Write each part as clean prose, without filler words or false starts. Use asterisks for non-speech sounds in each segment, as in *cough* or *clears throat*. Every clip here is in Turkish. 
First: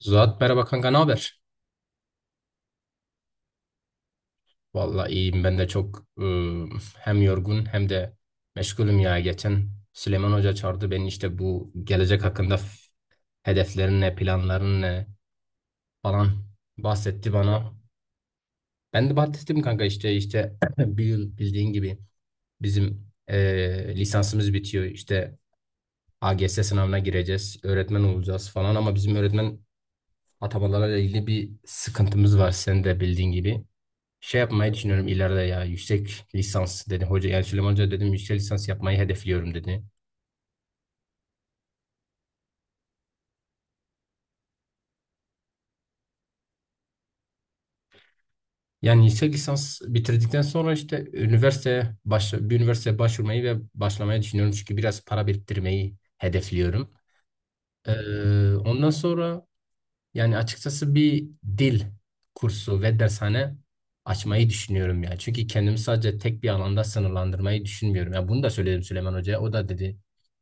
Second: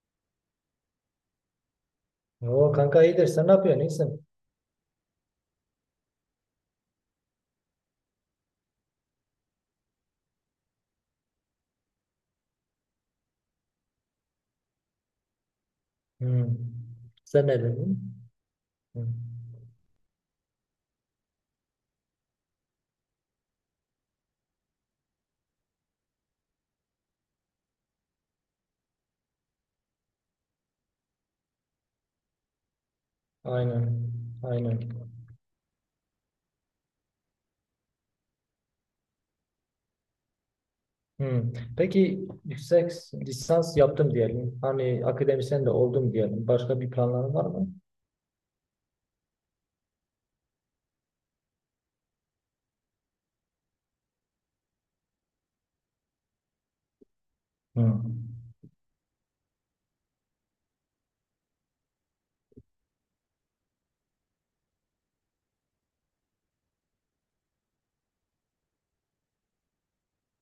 Zuhat merhaba kanka, ne haber? O kanka iyidir. Sen ne yapıyorsun? İyisin. Vallahi iyiyim, ben de çok hem yorgun hem de meşgulüm ya. Geçen Süleyman Hoca çağırdı beni, işte bu gelecek hakkında hedeflerin ne, planların ne falan Hmm. bahsetti Sen ne bana. dedin? Ben Hmm. de bahsettim kanka, işte *clears throat* bir yıl bildiğin gibi bizim lisansımız bitiyor. İşte AGS sınavına gireceğiz, öğretmen olacağız falan, ama bizim öğretmen atamalarla ilgili bir sıkıntımız var, sen de bildiğin gibi. Aynen. Şey yapmayı Aynen. düşünüyorum ileride, ya yüksek lisans dedi hoca, yani Süleyman Hoca, dedim yüksek lisans yapmayı hedefliyorum dedi. Hmm. Peki, yüksek lisans yaptım diyelim. Hani akademisyen de oldum diyelim. Başka bir planların var mı? Yani yüksek lisans bitirdikten sonra, işte üniversiteye bir üniversiteye başvurmayı ve başlamayı düşünüyorum, çünkü biraz para biriktirmeyi hedefliyorum. Hmm. Ondan sonra, yani açıkçası bir dil kursu ve dershane açmayı düşünüyorum ya. Çünkü kendimi sadece tek bir alanda sınırlandırmayı düşünmüyorum. Ya bunu da söyledim Süleyman Hoca'ya. O da dedi,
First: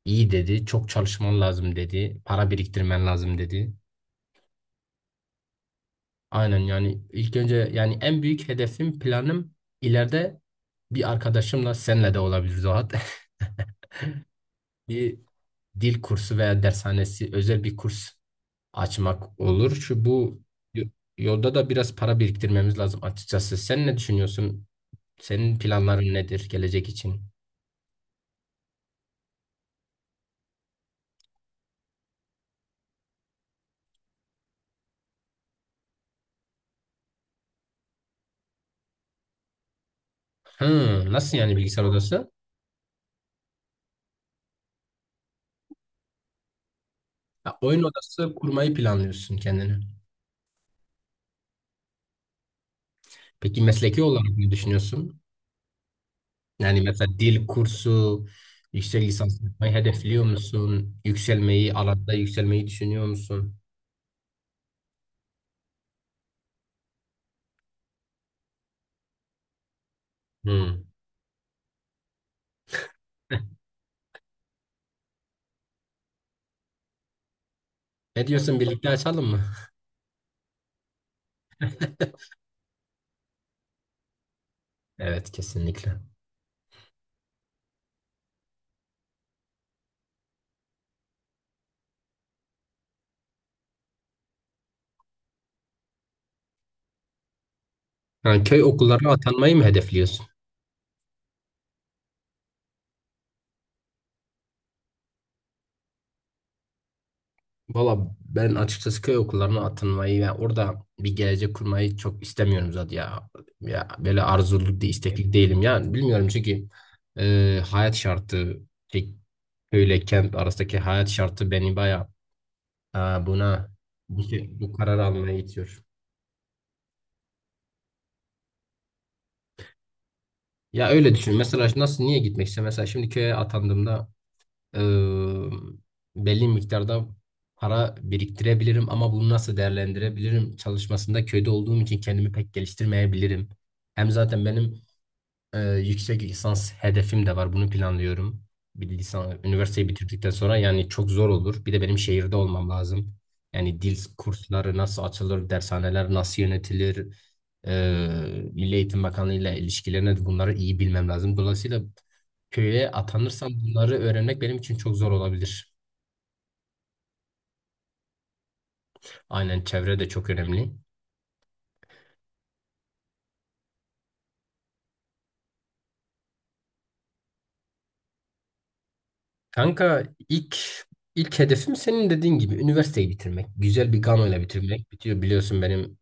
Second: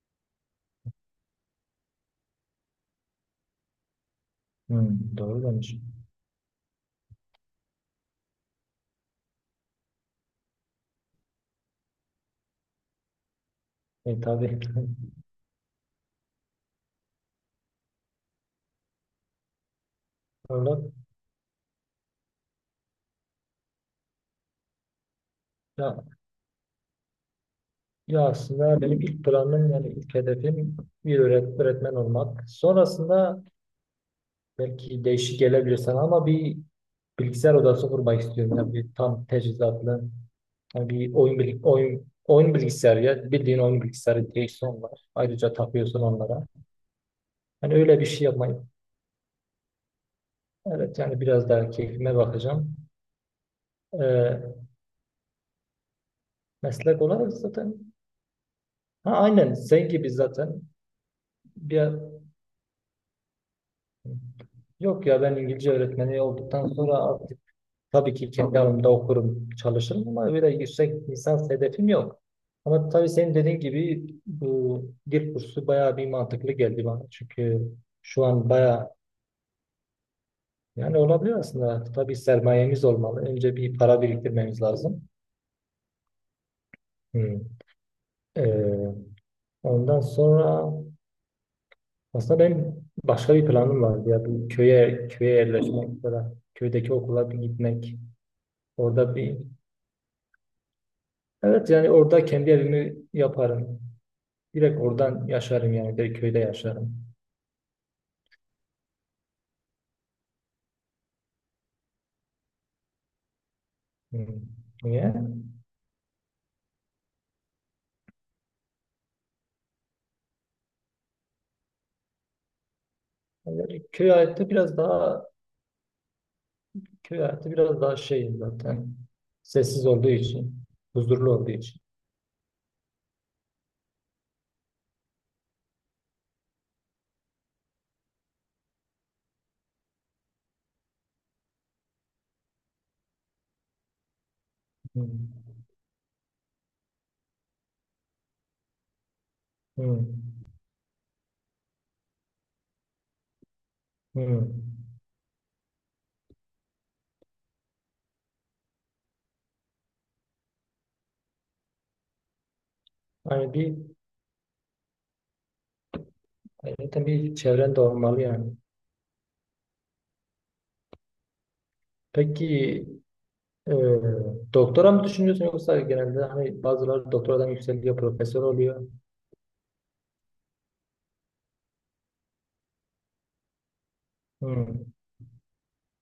iyi dedi, çok çalışman lazım dedi, para biriktirmen lazım dedi. Hmm. Doğru demiş. Aynen, yani ilk önce yani en büyük hedefim, planım ileride bir arkadaşımla, senle de olabilir Zuhat. E tabii. *laughs* *laughs* Bir dil kursu veya dershanesi, özel bir kurs açmak olur. Şu bu Orada. y- yolda da biraz para biriktirmemiz lazım açıkçası. Sen ne düşünüyorsun? Senin ya, planların nedir gelecek için? ya aslında benim ilk planım, yani ilk hedefim bir öğretmen olmak. Sonrasında belki değişik gelebilir sana, ama bir bilgisayar odası kurmak istiyorum. Yani bir tam teçhizatlı. Yani Hı, bir nasıl oyun, yani bil- bilgisayar oyun, odası? oyun bilgisayarı ya. Bildiğin oyun bilgisayarı, direksiyon var. Ayrıca takıyorsun onlara. Ha, Hani oyun öyle bir şey odası yapmayı. kurmayı planlıyorsun kendine. Evet, yani biraz daha keyfime bakacağım. Peki mesleki olarak ne Ee, düşünüyorsun? Yani Meslek mesela olarak dil zaten. kursu, yüksek Ha, lisans aynen yapmayı sen gibi hedefliyor zaten. musun? Yükselmeyi, Bir, alanda yükselmeyi düşünüyor musun? yok ya, ben İngilizce öğretmeni olduktan sonra tabii ki kendi alanımda okurum, çalışırım, ama öyle Hı. yüksek lisans hedefim yok. Ama tabii senin dediğin gibi bu dil kursu bayağı bir mantıklı geldi bana. Çünkü şu Ne an diyorsun, birlikte bayağı, açalım mı? yani olabilir aslında. Tabii sermayemiz olmalı. Önce bir para biriktirmemiz lazım. Evet, kesinlikle. Hmm. Ee, Ondan sonra aslında benim başka bir planım vardı ya, bir köye yerleşmek falan. Köydeki okula bir gitmek. Ha, köy okullarına Orada bir, atanmayı mı hedefliyorsun? evet, yani orada kendi evimi yaparım. Direkt oradan yaşarım yani. Direkt köyde yaşarım. Valla ben açıkçası köy okullarına atılmayı ve orada bir gelecek kurmayı çok istemiyorum zaten ya. Ya böyle Hmm. arzulu, Niye? istekli değilim. Yani bilmiyorum, çünkü hayat şartı, şey, köyle kent arasındaki hayat şartı beni baya buna, Yani köy hayatı bu biraz karar daha almaya itiyor. köy hayatı biraz daha şey zaten. Sessiz olduğu için. Ya öyle Huzurlu düşün. olduğu Mesela için. nasıl, niye gitmek istiyorum? Mesela şimdi köye atandığımda e, belli miktarda para biriktirebilirim, ama bunu nasıl değerlendirebilirim çalışmasında köyde olduğum için kendimi pek geliştirmeyebilirim. Hem zaten benim Hmm. ee, yüksek lisans hedefim de var. Bunu planlıyorum. Bir de üniversiteyi bitirdikten Hmm. sonra yani çok zor olur. Bir de benim şehirde olmam lazım. Yani dil Hmm. kursları nasıl açılır, dershaneler nasıl yönetilir, Milli Eğitim Bakanlığı ile ilişkilerine de bunları iyi bilmem lazım. Dolayısıyla köye atanırsam Yani bir, bunları öğrenmek benim için çok zor olabilir. yani zaten bir çevren de olmalı yani. Aynen, çevre de çok önemli. Peki, e, doktora mı düşünüyorsun, yoksa genelde hani bazıları doktoradan yükseliyor, profesör oluyor. Kanka, ilk ilk hedefim senin dediğin gibi üniversiteyi bitirmek. Güzel bir ganoyla ile Hmm. bitirmek. Bitiyor, biliyorsun benim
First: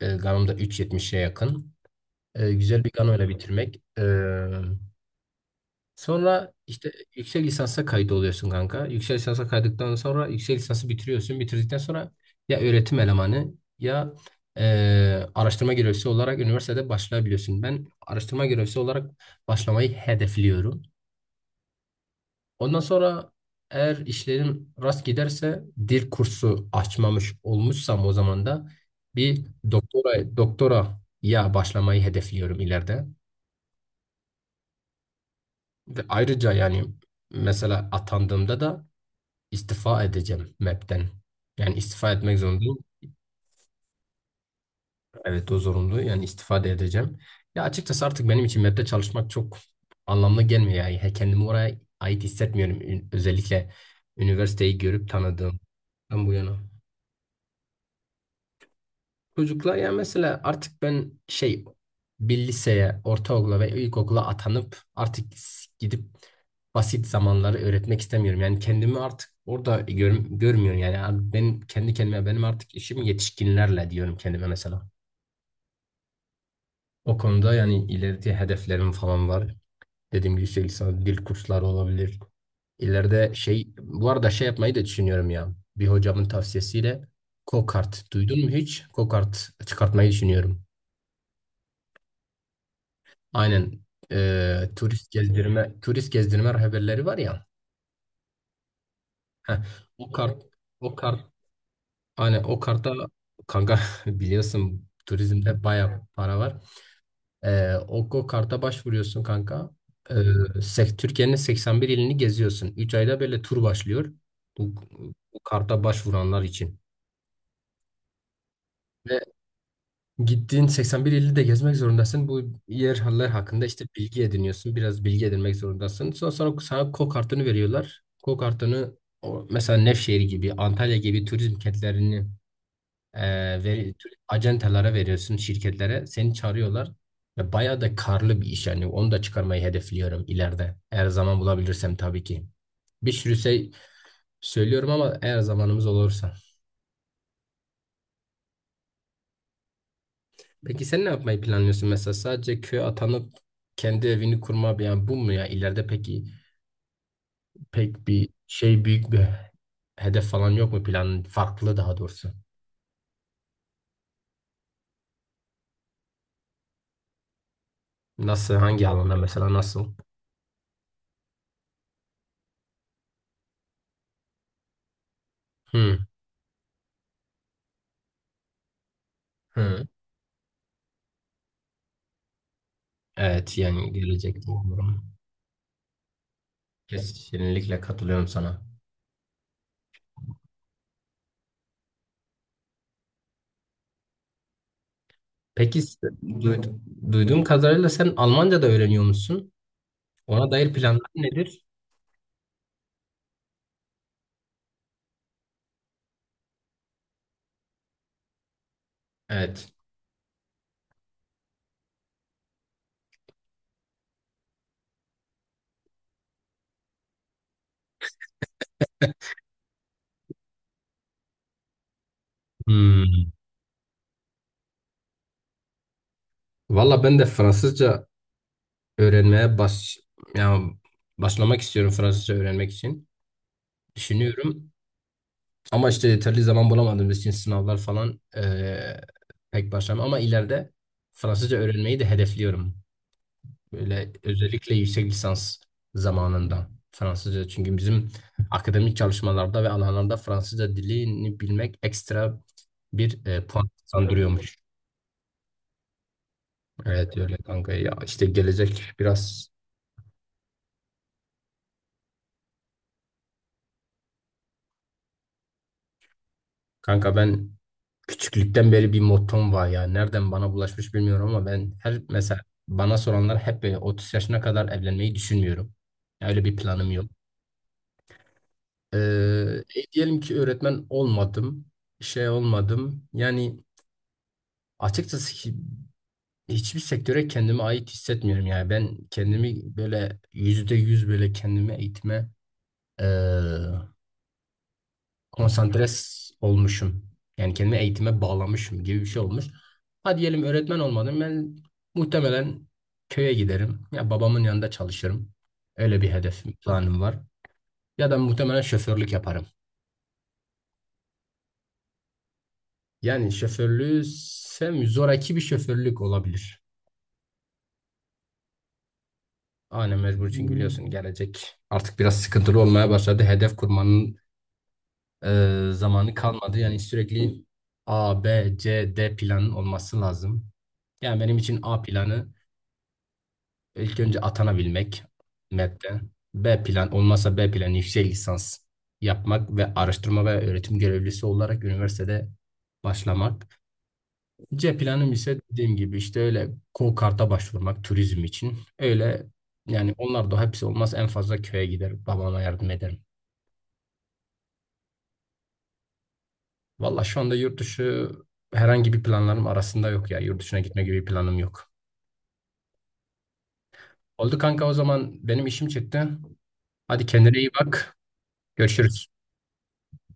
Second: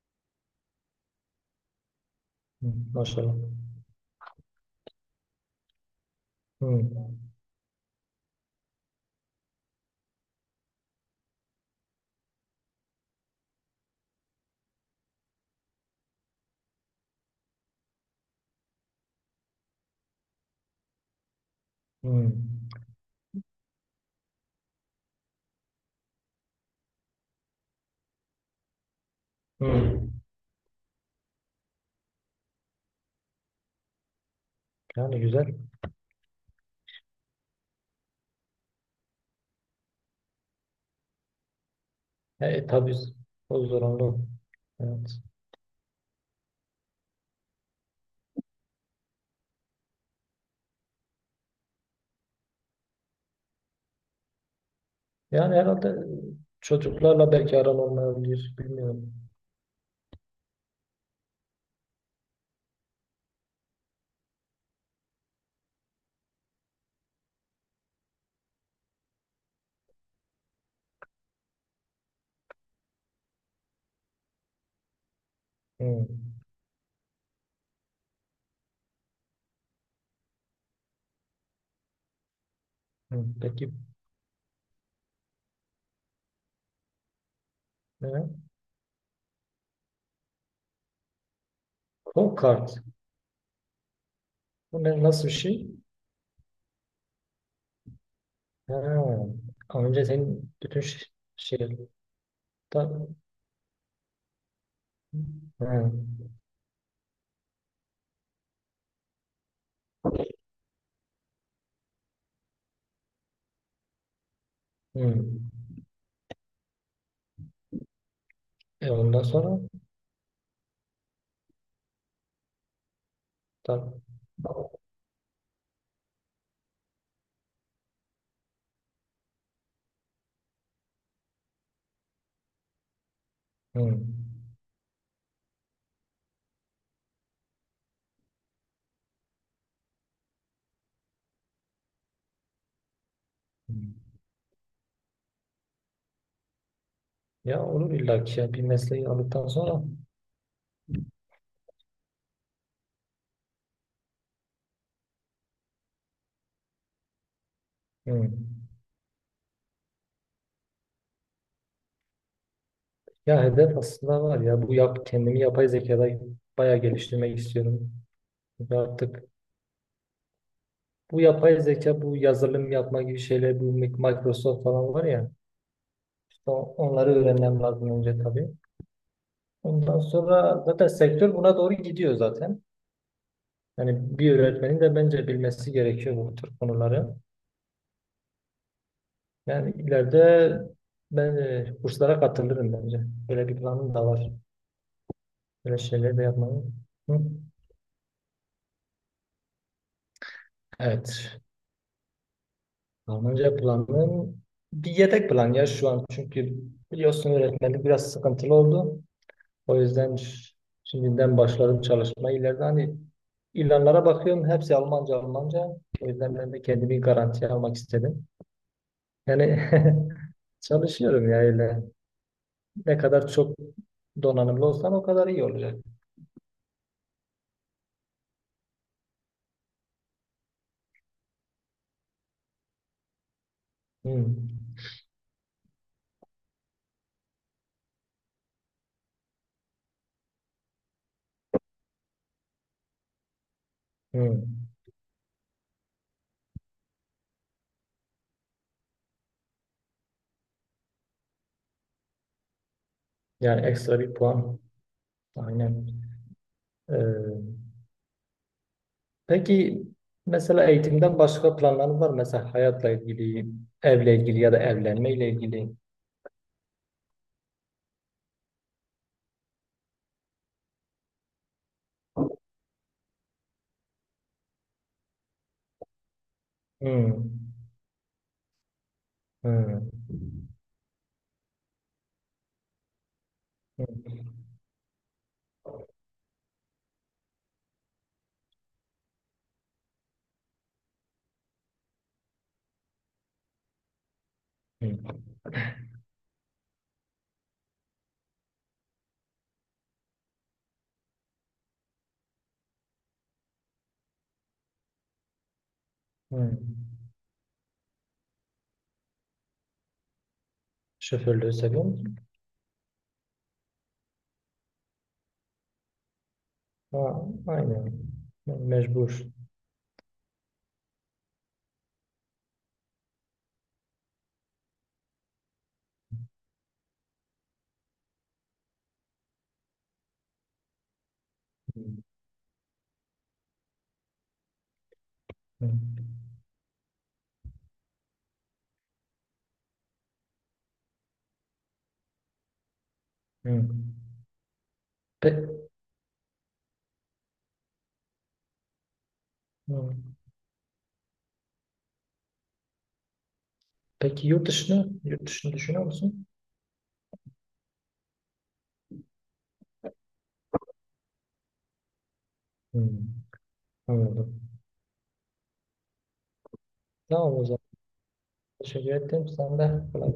ganom da 3.70'e yakın. Güzel Hmm. bir ganoyla ile Maşallah. bitirmek. Sonra işte Hmm. yüksek lisansa kayıt oluyorsun kanka. Yüksek lisansa kaydıktan sonra yüksek lisansı bitiriyorsun. Bitirdikten sonra ya öğretim elemanı ya e, araştırma görevlisi olarak üniversitede başlayabiliyorsun. Ben araştırma görevlisi olarak başlamayı hedefliyorum. Hmm. Ondan sonra, eğer işlerim rast giderse dil kursu açmamış olmuşsam, o zaman da bir Hmm. doktora ya başlamayı hedefliyorum ileride. Yani güzel. Ve ayrıca yani, mesela atandığımda da istifa edeceğim MEB'den. Yani istifa etmek E, zorundayım. tabii o zorunlu. Evet. Evet, o zorunlu. Yani istifa da edeceğim. Ya açıkçası artık benim için MEB'de çalışmak çok anlamlı gelmiyor. Yani, kendimi oraya ait hissetmiyorum. Özellikle üniversiteyi görüp Yani tanıdığım herhalde bu yana. çocuklarla belki aran olmayabilir. Bilmiyorum. Çocuklar ya, mesela artık ben şey, bir liseye, ortaokula ve ilkokula atanıp artık gidip basit zamanları öğretmek istemiyorum. Yani kendimi artık orada görmüyorum. Yani abi, benim kendi kendime benim artık işim yetişkinlerle diyorum kendime mesela. Hı. O konuda yani ileride hedeflerim falan var. Dediğim gibi, yüksek lisans, dil kursları olabilir. Hı. İleride Peki, şey, bu arada şey yapmayı da düşünüyorum ya. Bir hocamın tavsiyesiyle e, go-kart duydun mu hiç? Go-kart çıkartmayı düşünüyorum. Call Card. Aynen, Bu ne, turist nasıl bir gezdirme şey? turist gezdirme rehberleri var ya. Ha. Heh, Ama önce o kart senin bütün o kart şey, aynen o ta, karta kanka *laughs* biliyorsun turizmde hı. bayağı para var. O karta başvuruyorsun kanka. Eee, Türkiye'nin 81 ilini geziyorsun. Üç ayda böyle tur başlıyor. Bu, Hı. bu karta başvuranlar için. E, Ve ondan sonra gittiğin 81 ili de gezmek zorundasın. Bu yerler hakkında ta, işte bilgi ediniyorsun. Biraz bilgi edinmek zorundasın. Sonra sana KO kartını veriyorlar. KO kartını, mesela Nevşehir gibi, Antalya gibi turizm kentlerini e, hı. Acentalara veriyorsun, şirketlere. Seni çağırıyorlar. Ve bayağı da karlı bir iş yani. Onu da çıkarmayı hedefliyorum ileride. Eğer zaman bulabilirsem tabii ki. Bir sürü şey Hı. söylüyorum ama, eğer zamanımız olursa. Ya olur illa ki ya, bir mesleği aldıktan sonra. Peki sen ne yapmayı planlıyorsun mesela? Sadece köye atanıp kendi evini kurma, yani bu mu ya ileride? Peki pek bir Hı. şey, büyük bir hedef falan yok mu, planın farklı daha doğrusu? Ya hedef aslında var ya, bu yap, kendimi yapay zekada bayağı geliştirmek istiyorum. Nasıl, Çünkü hangi alanda artık mesela? Nasıl? bu yapay zeka, bu yazılım yapma gibi şeyler, bu Microsoft falan var ya, Hı işte onları öğrenmem lazım önce tabii. hı. Ondan sonra zaten sektör buna doğru gidiyor zaten. Evet, yani Yani bir gelecekte öğretmenin de umarım. bence bilmesi gerekiyor bu tür konuları. Kesinlikle katılıyorum sana. Yani ileride ben, kurslara katılırım bence. Böyle bir planım da var. Böyle Peki, şeyler de yapmayı. Hı. duyduğum kadarıyla sen Almanca da öğreniyor musun? Ona dair planlar Evet. nedir? Almanca planım bir yedek plan ya şu an. Çünkü biliyorsun, öğretmenlik biraz sıkıntılı oldu. Evet. O yüzden şimdiden başladım çalışmaya. İleride hani ilanlara bakıyorum, hepsi Almanca, Almanca. O yüzden ben de kendimi garantiye almak istedim. Yani *laughs* çalışıyorum ya öyle. Ne kadar Hmm. çok donanımlı olsam o kadar iyi olacak. Valla ben de Fransızca öğrenmeye yani başlamak istiyorum Fransızca öğrenmek için. Hmm. Düşünüyorum, ama işte yeterli zaman bulamadığımız için sınavlar falan, pek başlamam, ama ileride Fransızca öğrenmeyi de hedefliyorum. Böyle Hmm. özellikle yüksek lisans zamanında Fransızca, çünkü bizim akademik çalışmalarda ve alanlarda Fransızca dilini bilmek ekstra bir Yani puan ekstra bir kazandırıyormuş. puan. Aynen. Evet Ee, öyle kanka ya, işte gelecek biraz. Peki, mesela eğitimden başka planların var mı? Mesela hayatla ilgili, evle ilgili ya da evlenmeyle ilgili. Kanka ben küçüklükten beri bir mottom var ya. Nereden bana bulaşmış bilmiyorum ama ben her mesela bana soranlar hep böyle 30 yaşına kadar evlenmeyi düşünmüyorum. Öyle bir planım yok. Hmm. Ee, diyelim ki Hmm. öğretmen olmadım, şey olmadım. Yani Hmm. açıkçası, hiçbir sektöre kendime ait hissetmiyorum yani. Ben kendimi böyle yüzde yüz, böyle kendimi eğitime ee, Hmm. konsantre olmuşum. Yani kendimi eğitime bağlamışım gibi bir şey olmuş. Hadi diyelim öğretmen olmadım. Ben muhtemelen köye giderim. Ya babamın yanında çalışırım. Öyle bir hedefim, Hmm. planım var. Ya da muhtemelen şoförlük yaparım. Şoförlüğü seviyor musun? Yani şoförlüğü sevmiyorum. Zoraki bir şoförlük olabilir. Ha, aynen. Mecbur. Aynen, mecbur, çünkü biliyorsun gelecek artık biraz sıkıntılı olmaya başladı. Hedef kurmanın zamanı kalmadı. Yani sürekli A, B, C, D planın olması lazım. Yani benim için A Hmm. planı, İlk önce atanabilmek MEP'te. B plan olmazsa, B plan yüksek lisans yapmak ve araştırma ve öğretim görevlisi olarak üniversitede başlamak. Hmm. C planım ise Pe- dediğim gibi işte, öyle KOKART'a başvurmak turizm için. Öyle yani, hmm. onlar da hepsi olmaz, en fazla köye gider, babama yardım ederim. Peki, yurt dışını düşünüyor musun? Valla şu anda yurt dışı herhangi bir planlarım arasında yok ya. Yurt dışına gitme gibi bir planım yok. Hmm. Oldu Anladım. kanka, o zaman benim işim çıktı. Hadi, Tamam, kendine o iyi zaman. bak. Teşekkür Görüşürüz. ettim. Sen de kolay